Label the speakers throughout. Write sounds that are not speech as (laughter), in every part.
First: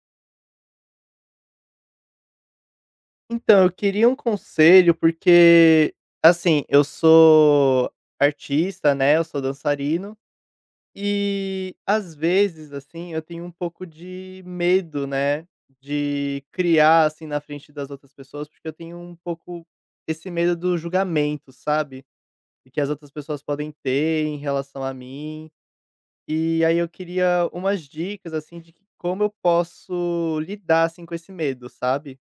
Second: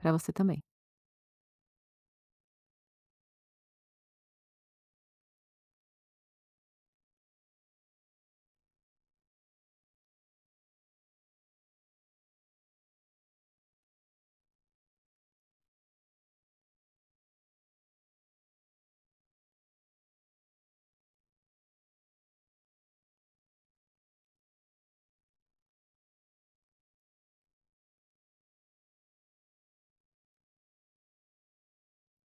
Speaker 1: Pra você também.
Speaker 2: Então, eu queria um conselho, porque, assim, eu sou artista, né, eu sou dançarino, e às vezes, assim, eu tenho um pouco de medo, né, de criar, assim, na frente das outras pessoas, porque eu tenho um pouco esse medo do julgamento, sabe, e que as outras pessoas podem ter em relação a mim. E aí eu queria umas dicas, assim, de que como eu posso lidar, assim, com esse medo, sabe?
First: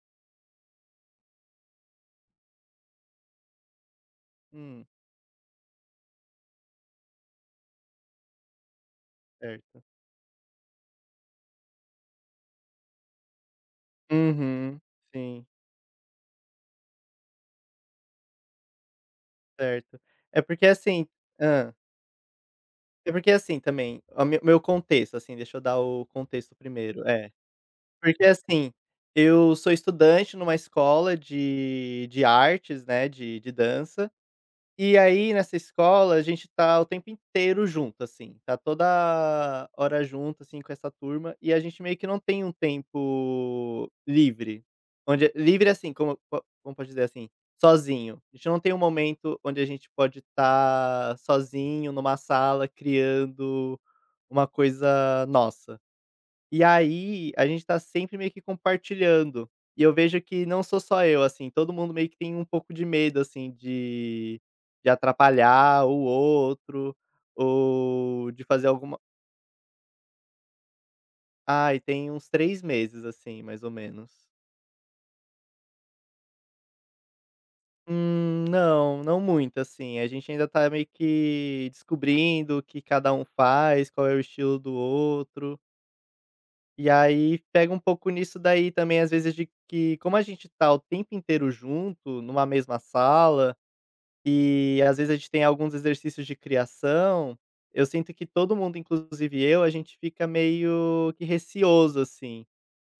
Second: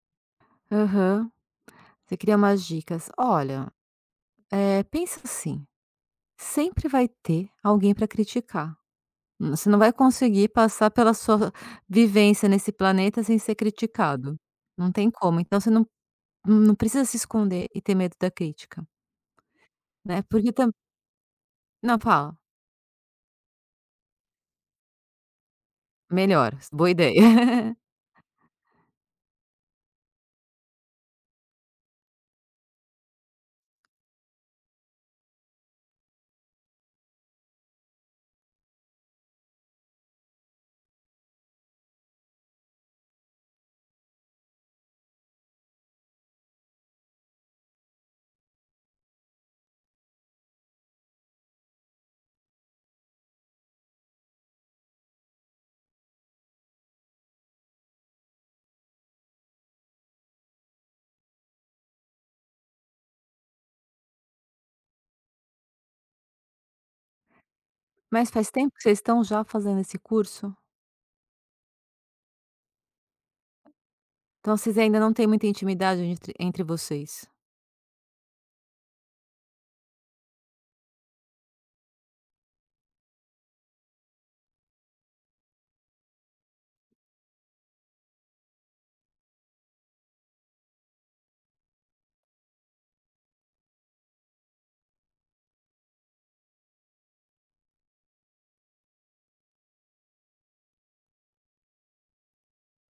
Speaker 1: Aham. Você queria umas dicas. Olha,
Speaker 2: Hum,
Speaker 1: pensa assim, sempre vai ter alguém para criticar. Você não
Speaker 2: certo.
Speaker 1: vai conseguir passar pela sua vivência nesse planeta sem ser criticado.
Speaker 2: Uhum.
Speaker 1: Não tem como,
Speaker 2: Sim,
Speaker 1: então você não precisa se esconder e ter medo da crítica,
Speaker 2: certo.
Speaker 1: né,
Speaker 2: É
Speaker 1: porque
Speaker 2: porque
Speaker 1: também
Speaker 2: assim, hã.
Speaker 1: não, fala.
Speaker 2: É porque assim também, o meu contexto, assim, deixa eu dar o
Speaker 1: Melhor,
Speaker 2: contexto
Speaker 1: boa
Speaker 2: primeiro. É.
Speaker 1: ideia. (laughs)
Speaker 2: Porque assim, eu sou estudante numa escola de artes, né, de dança. E aí, nessa escola, a gente tá o tempo inteiro junto, assim, tá toda hora junto, assim, com essa turma, e a gente meio que não tem um tempo livre. Onde livre, assim, como co como pode dizer, assim, sozinho. A gente não tem um momento onde a gente pode estar sozinho numa sala criando uma coisa nossa. E aí, a gente tá sempre meio que compartilhando. E eu vejo que não sou só eu, assim, todo mundo meio que tem um pouco de medo, assim, de atrapalhar o outro,
Speaker 1: Mas
Speaker 2: ou de
Speaker 1: faz
Speaker 2: fazer
Speaker 1: tempo que vocês
Speaker 2: alguma.
Speaker 1: estão já fazendo esse curso?
Speaker 2: Ai, tem uns 3 meses, assim, mais ou menos.
Speaker 1: Então vocês ainda não têm muita intimidade entre vocês?
Speaker 2: Não, não muito, assim, a gente ainda tá meio que descobrindo o que cada um faz, qual é o estilo do outro. E aí pega um pouco nisso daí também, às vezes, de que como a gente tá o tempo inteiro junto, numa mesma sala, e às vezes a gente tem alguns exercícios de criação, eu sinto que todo mundo, inclusive eu, a gente fica meio que receoso, assim,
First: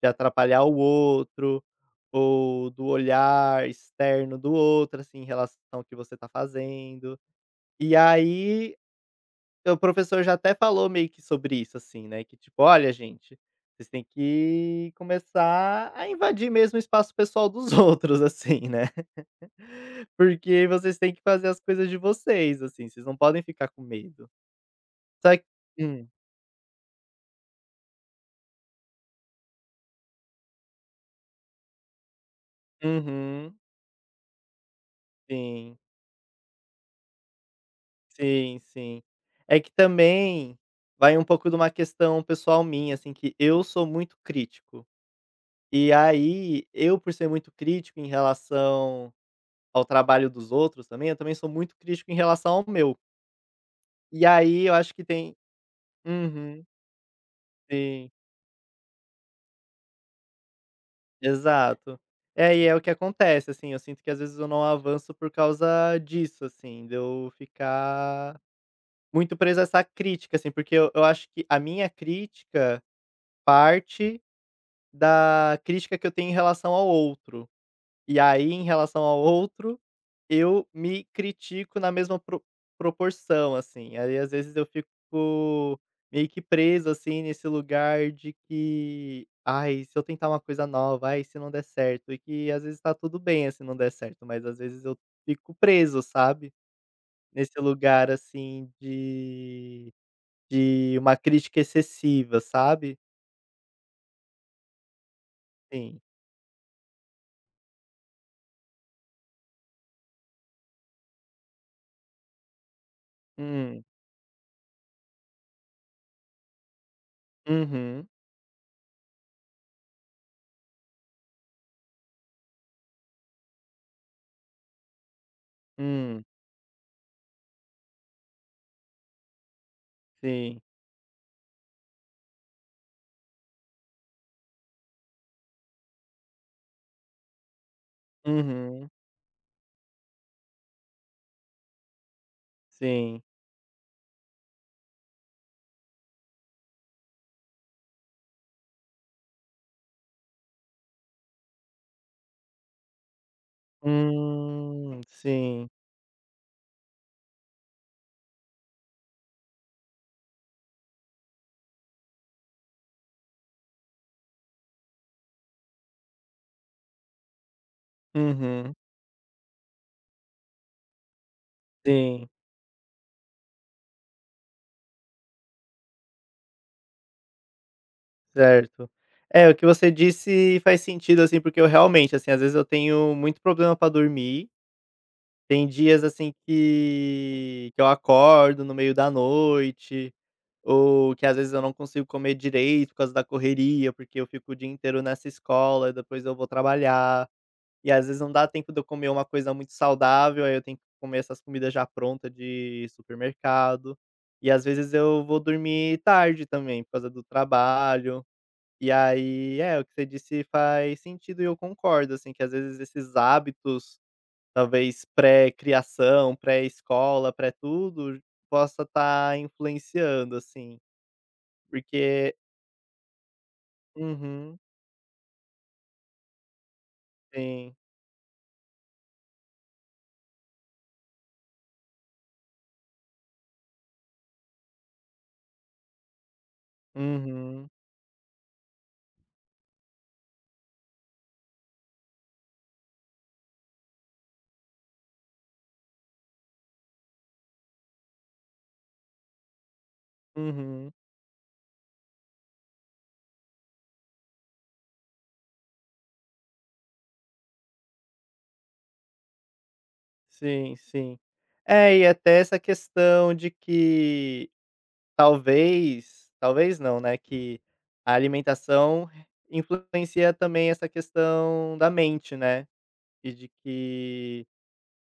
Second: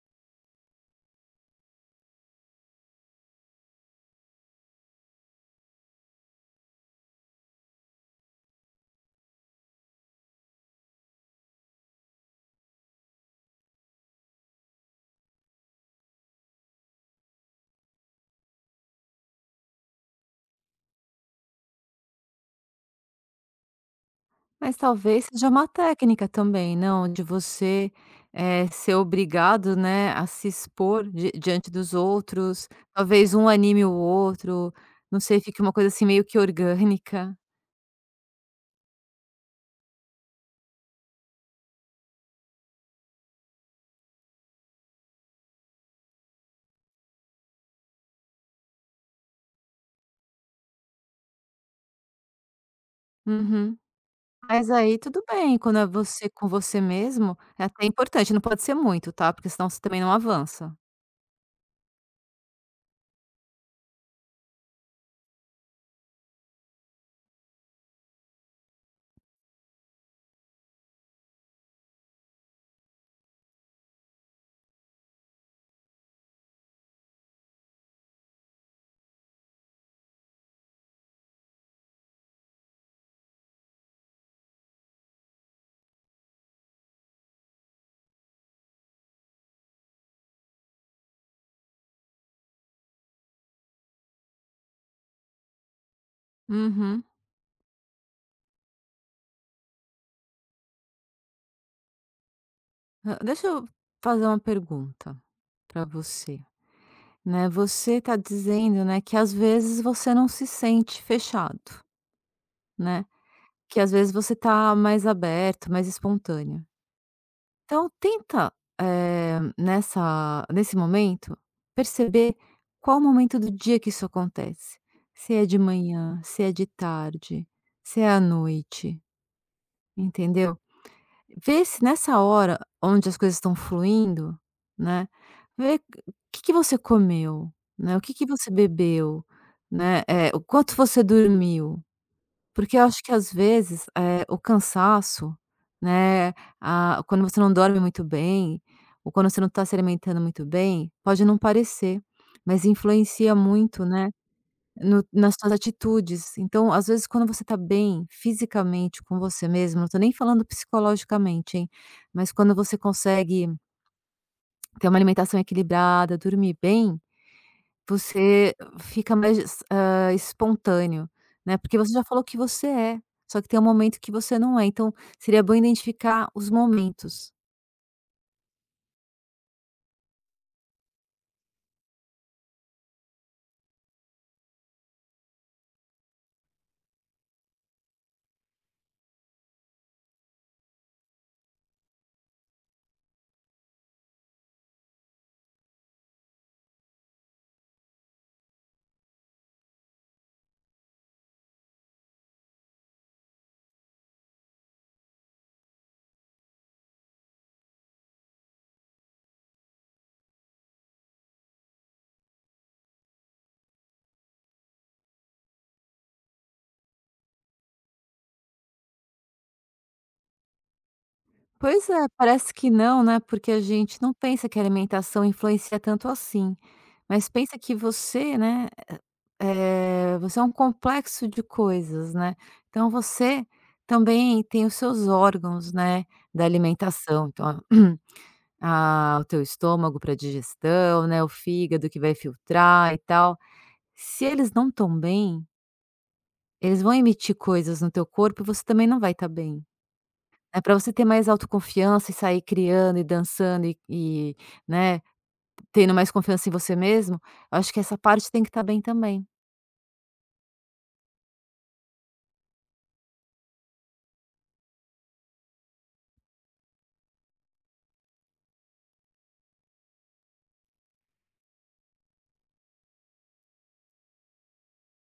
Speaker 2: de atrapalhar o outro, ou do olhar externo do outro, assim, em relação ao que você tá fazendo. E aí então o professor já até falou meio que sobre isso, assim, né, que tipo: "Olha gente, vocês têm que começar a invadir mesmo o espaço pessoal dos (laughs) outros, assim, né, (laughs) porque vocês têm que fazer as coisas de vocês, assim, vocês não podem ficar com medo".
Speaker 1: Mas talvez
Speaker 2: Só que
Speaker 1: seja uma
Speaker 2: hum.
Speaker 1: técnica também, não? De você, ser obrigado, né, a se expor di diante dos outros, talvez um
Speaker 2: Uhum.
Speaker 1: anime o outro, não sei, fique uma
Speaker 2: Sim.
Speaker 1: coisa assim meio que orgânica.
Speaker 2: Sim, sim. É que também vai um pouco de uma questão pessoal minha, assim, que eu sou muito crítico. E aí, eu, por ser muito crítico em relação ao trabalho dos outros também, eu também sou muito crítico em relação ao meu.
Speaker 1: Uhum.
Speaker 2: E aí
Speaker 1: Mas
Speaker 2: eu acho
Speaker 1: aí
Speaker 2: que
Speaker 1: tudo
Speaker 2: tem.
Speaker 1: bem, quando é você com
Speaker 2: Uhum,
Speaker 1: você mesmo, é até
Speaker 2: sim,
Speaker 1: importante, não pode ser muito, tá, porque senão você também não avança.
Speaker 2: exato. É, e é o que acontece, assim, eu sinto que às vezes eu não avanço por causa disso, assim, de eu ficar muito preso a essa crítica, assim, porque eu acho que a minha crítica parte da crítica que eu tenho em relação ao outro. E aí, em relação ao outro, eu me critico na mesma proporção, assim. Aí, às vezes, eu fico meio que preso, assim, nesse lugar de que: "Ai, se eu tentar uma coisa nova, ai, se não der certo", e que às vezes tá tudo bem, assim, não der certo, mas às vezes eu fico preso, sabe,
Speaker 1: Uhum.
Speaker 2: nesse lugar, assim, de uma crítica excessiva, sabe.
Speaker 1: Hã, deixa eu fazer uma pergunta para
Speaker 2: Sim.
Speaker 1: você, né, você tá dizendo, né, que às vezes você não se sente fechado, né? Que
Speaker 2: Hum.
Speaker 1: às vezes você tá mais aberto, mais espontâneo. Então
Speaker 2: Uhum.
Speaker 1: tenta, nessa nesse momento, perceber qual o momento do dia que isso acontece. Se é de manhã,
Speaker 2: Hum.
Speaker 1: se é de tarde, se é à noite, entendeu?
Speaker 2: Sim.
Speaker 1: Vê se nessa hora onde as coisas estão fluindo, né, vê o que que você comeu, né, o que que você
Speaker 2: Uhum.
Speaker 1: bebeu, né, o quanto você dormiu. Porque eu acho que
Speaker 2: Sim.
Speaker 1: às vezes, o cansaço, né, ah, quando você não dorme muito bem, ou quando você não está se alimentando muito bem, pode não parecer, mas influencia muito, né, no nas suas
Speaker 2: Sim.
Speaker 1: atitudes. Então, às vezes, quando você está bem fisicamente com você mesmo, não estou nem falando psicologicamente, hein, mas quando você consegue ter uma alimentação equilibrada, dormir bem, você
Speaker 2: Uhum.
Speaker 1: fica mais, hã, espontâneo, né, porque você já falou
Speaker 2: Sim,
Speaker 1: que você é, só que tem um momento que você não é, então seria bom identificar os momentos.
Speaker 2: certo. É, o que você disse faz sentido, assim, porque eu realmente, assim, às vezes eu tenho muito problema pra dormir. Tem dias, assim, que eu acordo no meio da noite, ou que às vezes eu não consigo comer direito por causa da correria, porque eu fico o dia inteiro nessa escola e depois eu vou trabalhar. E às vezes não dá tempo de eu comer uma coisa muito saudável, aí eu tenho que comer essas comidas já prontas de supermercado. E às vezes eu vou dormir tarde também, por causa do trabalho. E aí, é, o que você disse faz sentido e eu concordo, assim, que às vezes esses hábitos, talvez pré-criação, pré-escola, pré-tudo, possa estar influenciando, assim.
Speaker 1: Pois é,
Speaker 2: Porque
Speaker 1: parece que não, né, porque a gente não pensa que
Speaker 2: uhum,
Speaker 1: a alimentação influencia tanto assim, mas pensa que
Speaker 2: sim.
Speaker 1: você, né, você é um complexo de coisas, né, então você também tem os seus órgãos, né, da alimentação, então
Speaker 2: Uhum,
Speaker 1: (clears throat) ah, o teu estômago para digestão, né, o fígado que vai filtrar e tal. Se eles não estão bem, eles vão emitir coisas no teu corpo e você também não vai estar bem. É para
Speaker 2: uhum.
Speaker 1: você ter mais autoconfiança e sair criando e dançando e, né, tendo mais confiança em você mesmo, eu acho que essa parte tem que estar bem também.
Speaker 2: Sim, sim. É, e até essa questão de que talvez, talvez não, né, que a alimentação influencia também essa questão da mente, né, e de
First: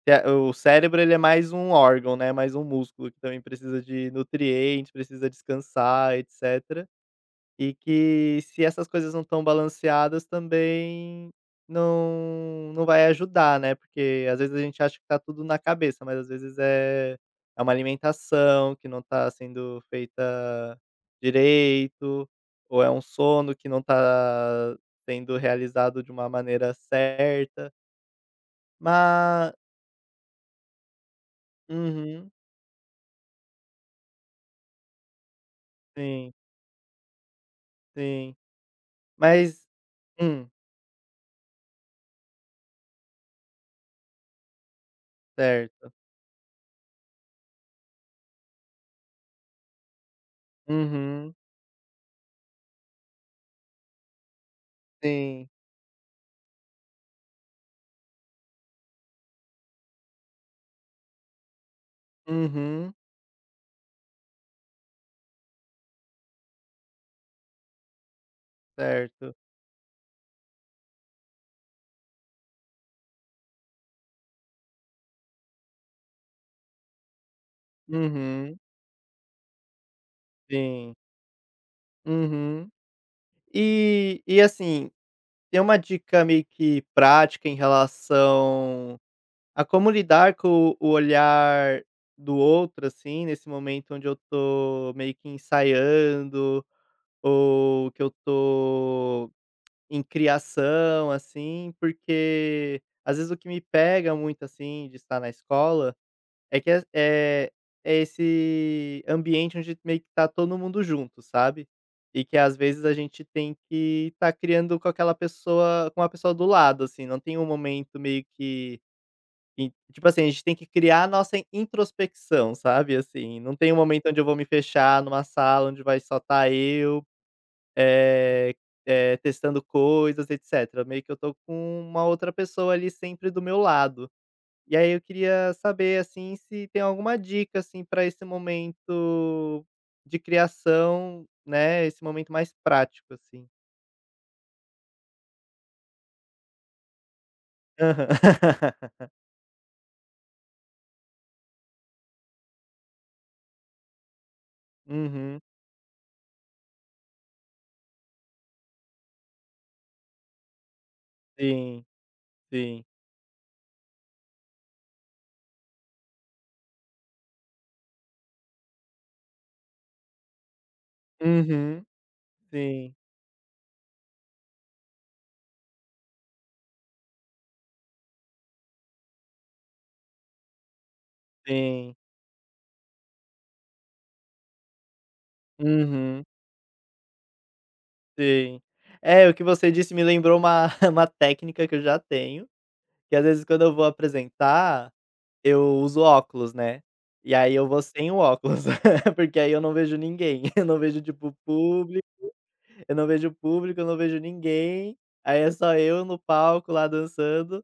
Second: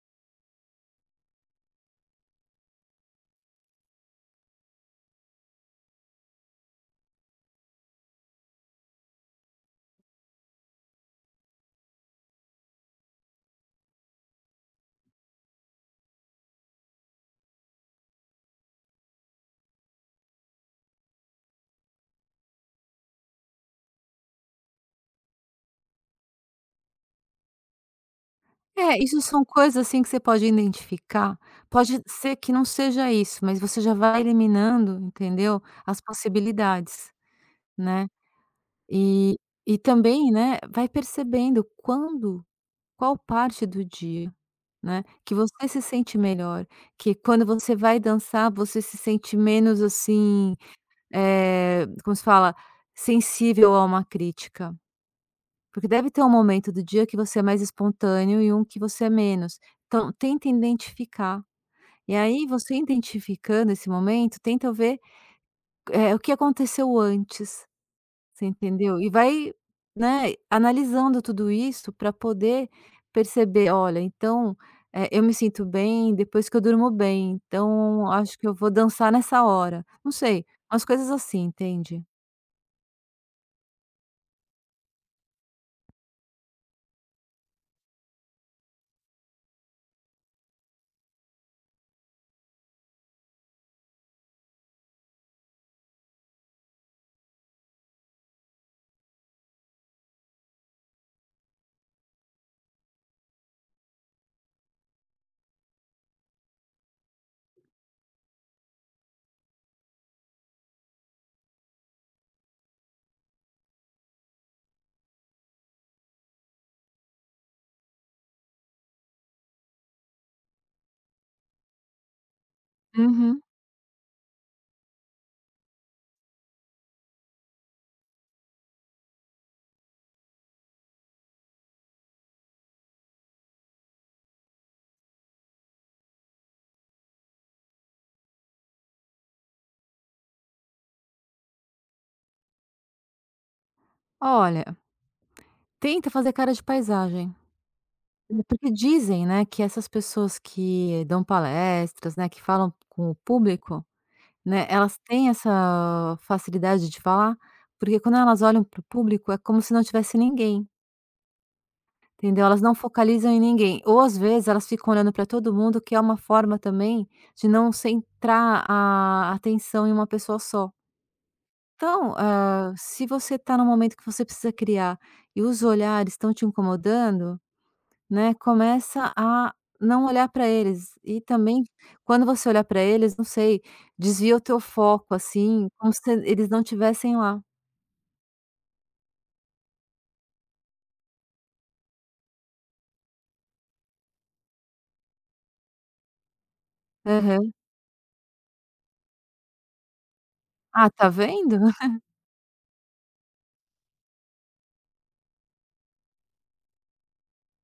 Speaker 2: que a o cérebro ele é mais um órgão, né, mais um músculo que também precisa de nutrientes, precisa descansar, etc. E que se essas coisas não estão balanceadas também não vai ajudar, né, porque às vezes a gente acha que tá tudo na cabeça, mas às vezes é uma alimentação que não tá sendo feita direito, ou é um sono que não tá sendo realizado de uma maneira certa.
Speaker 1: É, isso são
Speaker 2: Mas
Speaker 1: coisas, assim, que você pode identificar. Pode
Speaker 2: uhum,
Speaker 1: ser que não seja isso, mas você já vai eliminando, entendeu, as
Speaker 2: sim,
Speaker 1: possibilidades, né.
Speaker 2: sim.
Speaker 1: E
Speaker 2: Mas
Speaker 1: e também,
Speaker 2: hum,
Speaker 1: né, vai percebendo quando qual parte do dia, né, que você se
Speaker 2: certo.
Speaker 1: sente melhor, que quando você vai dançar você se sente menos, assim,
Speaker 2: Uhum,
Speaker 1: como se fala? Sensível a uma crítica.
Speaker 2: sim.
Speaker 1: Porque deve ter um momento do dia que você é mais espontâneo e um que você é menos. Então tenta identificar. E aí você
Speaker 2: Uhum,
Speaker 1: identificando esse momento, tenta ver, o que aconteceu antes. Você entendeu? E
Speaker 2: certo.
Speaker 1: vai, né, analisando tudo isso para poder perceber: "Olha, então, eu me sinto bem depois que eu durmo bem, então acho que eu
Speaker 2: Uhum.
Speaker 1: vou dançar nessa hora". Não sei, as
Speaker 2: Sim.
Speaker 1: coisas assim, entende?
Speaker 2: Uhum. E assim, tem uma dica meio que prática em relação a como lidar com o olhar do outro, assim, nesse momento onde eu tô meio que ensaiando, ou que eu tô em criação, assim, porque às vezes o que me pega muito, assim, de estar na escola é que é é esse ambiente onde meio que tá todo mundo junto, sabe. E que às vezes a gente tem que tá criando com aquela pessoa, com a pessoa do lado, assim, não tem um momento meio que in tipo assim, a gente tem que criar a nossa introspecção, sabe,
Speaker 1: Uhum.
Speaker 2: assim, não tem um momento onde eu vou me fechar numa sala onde vai só tá eu, eh testando coisas, etcétera. Meio que eu tô com uma outra pessoa ali sempre do meu lado. E aí eu queria saber, assim, se tem alguma dica, assim, para esse momento de criação, né, esse momento mais prático, assim.
Speaker 1: Olha, tenta fazer cara de paisagem.
Speaker 2: Aham.
Speaker 1: Porque
Speaker 2: (laughs)
Speaker 1: dizem, né, que essas pessoas que dão palestras, né, que falam com o público, né, elas têm
Speaker 2: Uhum.
Speaker 1: essa facilidade de falar, porque quando elas olham para o público é como se não tivesse ninguém,
Speaker 2: Sim,
Speaker 1: entendeu? Elas não
Speaker 2: sim.
Speaker 1: focalizam em ninguém, ou às vezes elas ficam olhando para todo mundo, que é uma forma também de não centrar a atenção em uma pessoa só.
Speaker 2: Uhum.
Speaker 1: Então, hã,
Speaker 2: Sim,
Speaker 1: se você está num momento que você precisa criar e os olhares estão te incomodando, né, começa a não olhar para eles e também
Speaker 2: sim.
Speaker 1: quando você olhar para eles, não sei, desvia o teu foco, assim, como se
Speaker 2: Uhum.
Speaker 1: eles não tivessem lá.
Speaker 2: Sim. É, o que você disse me lembrou uma (laughs) uma técnica que eu já tenho, que às vezes quando eu vou apresentar, eu uso óculos, né, e
Speaker 1: Aham.
Speaker 2: aí eu vou sem o óculos, (laughs) porque aí eu não vejo ninguém, (laughs) eu não
Speaker 1: Ah,
Speaker 2: vejo,
Speaker 1: tá
Speaker 2: tipo,
Speaker 1: vendo? (laughs)
Speaker 2: público. Eu não vejo público, eu não vejo ninguém, aí é só eu no palco lá dançando,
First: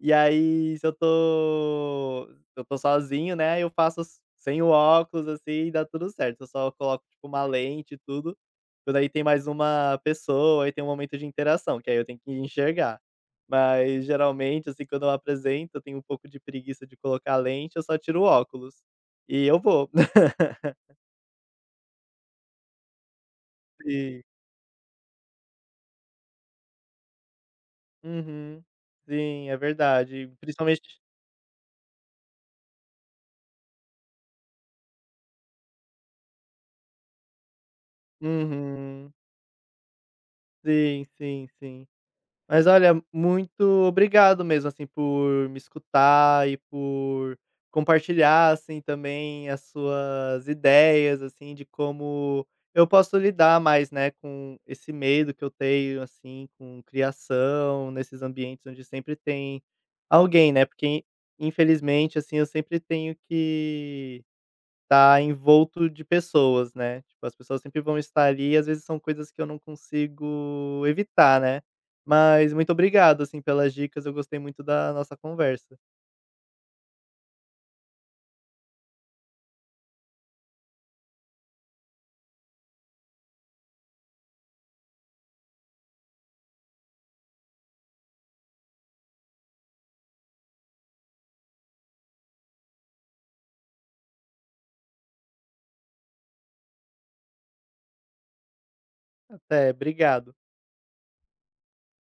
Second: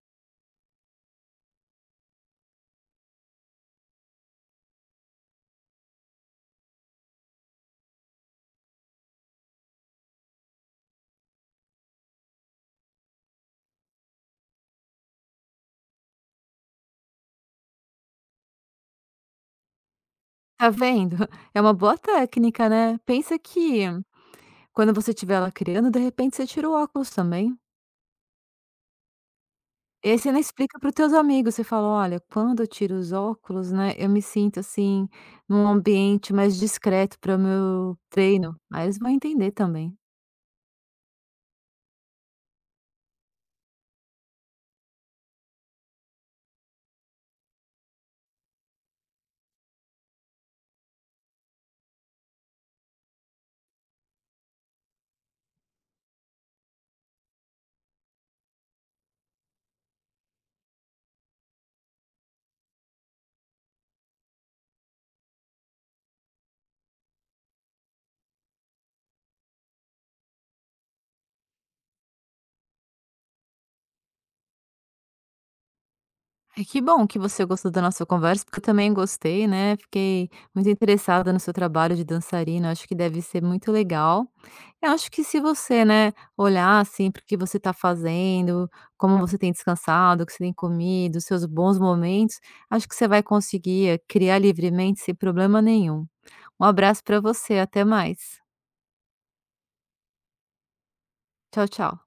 Speaker 2: e aí se eu tô sozinho, né, eu faço s sem o óculos, assim, e dá tudo certo. Eu só coloco, tipo, uma lente e tudo, quando aí tem mais uma pessoa, aí tem um momento de interação, que aí eu tenho que enxergar. Mas geralmente, assim, quando eu apresento, eu tenho um pouco de preguiça de colocar lente, eu só tiro o óculos. E eu vou. (laughs)
Speaker 1: Tá vendo? É uma boa técnica, né. Pensa que
Speaker 2: E
Speaker 1: quando você estiver lá criando, de repente você tira o óculos também.
Speaker 2: uhum. Sim, é
Speaker 1: E aí você
Speaker 2: verdade,
Speaker 1: ainda explica para os
Speaker 2: principalmente.
Speaker 1: teus amigos, você fala: "Olha, quando eu tiro os óculos, né, eu me sinto, assim, num ambiente mais discreto para o meu treino". Aí eles vão
Speaker 2: Uhum.
Speaker 1: entender também.
Speaker 2: Sim, sim, sim. Mas olha, muito obrigado mesmo, assim, por me escutar e por compartilhar, assim, também as suas ideias, assim, de como eu posso lidar mais, né, com esse medo que eu tenho, assim, com criação, nesses ambientes onde sempre tem alguém, né, porque infelizmente, assim, eu sempre tenho que tá envolto de pessoas, né. Tipo, as pessoas sempre vão estar ali e às vezes são coisas que eu não consigo evitar, né. Mas muito obrigado, assim, pelas dicas, eu gostei muito da nossa conversa.
Speaker 1: Ai, que bom que você gostou da nossa conversa, porque eu também gostei, né, fiquei muito interessada no seu trabalho de dançarina, acho que deve ser muito legal. Eu acho que se você, né, olhar, assim, para o que você está fazendo, como você tem descansado, o que você tem comido, os seus bons momentos, acho que você vai conseguir criar livremente sem problema nenhum. Um abraço para você, até mais.
Speaker 2: Até, obrigado.
Speaker 1: Tchau, tchau.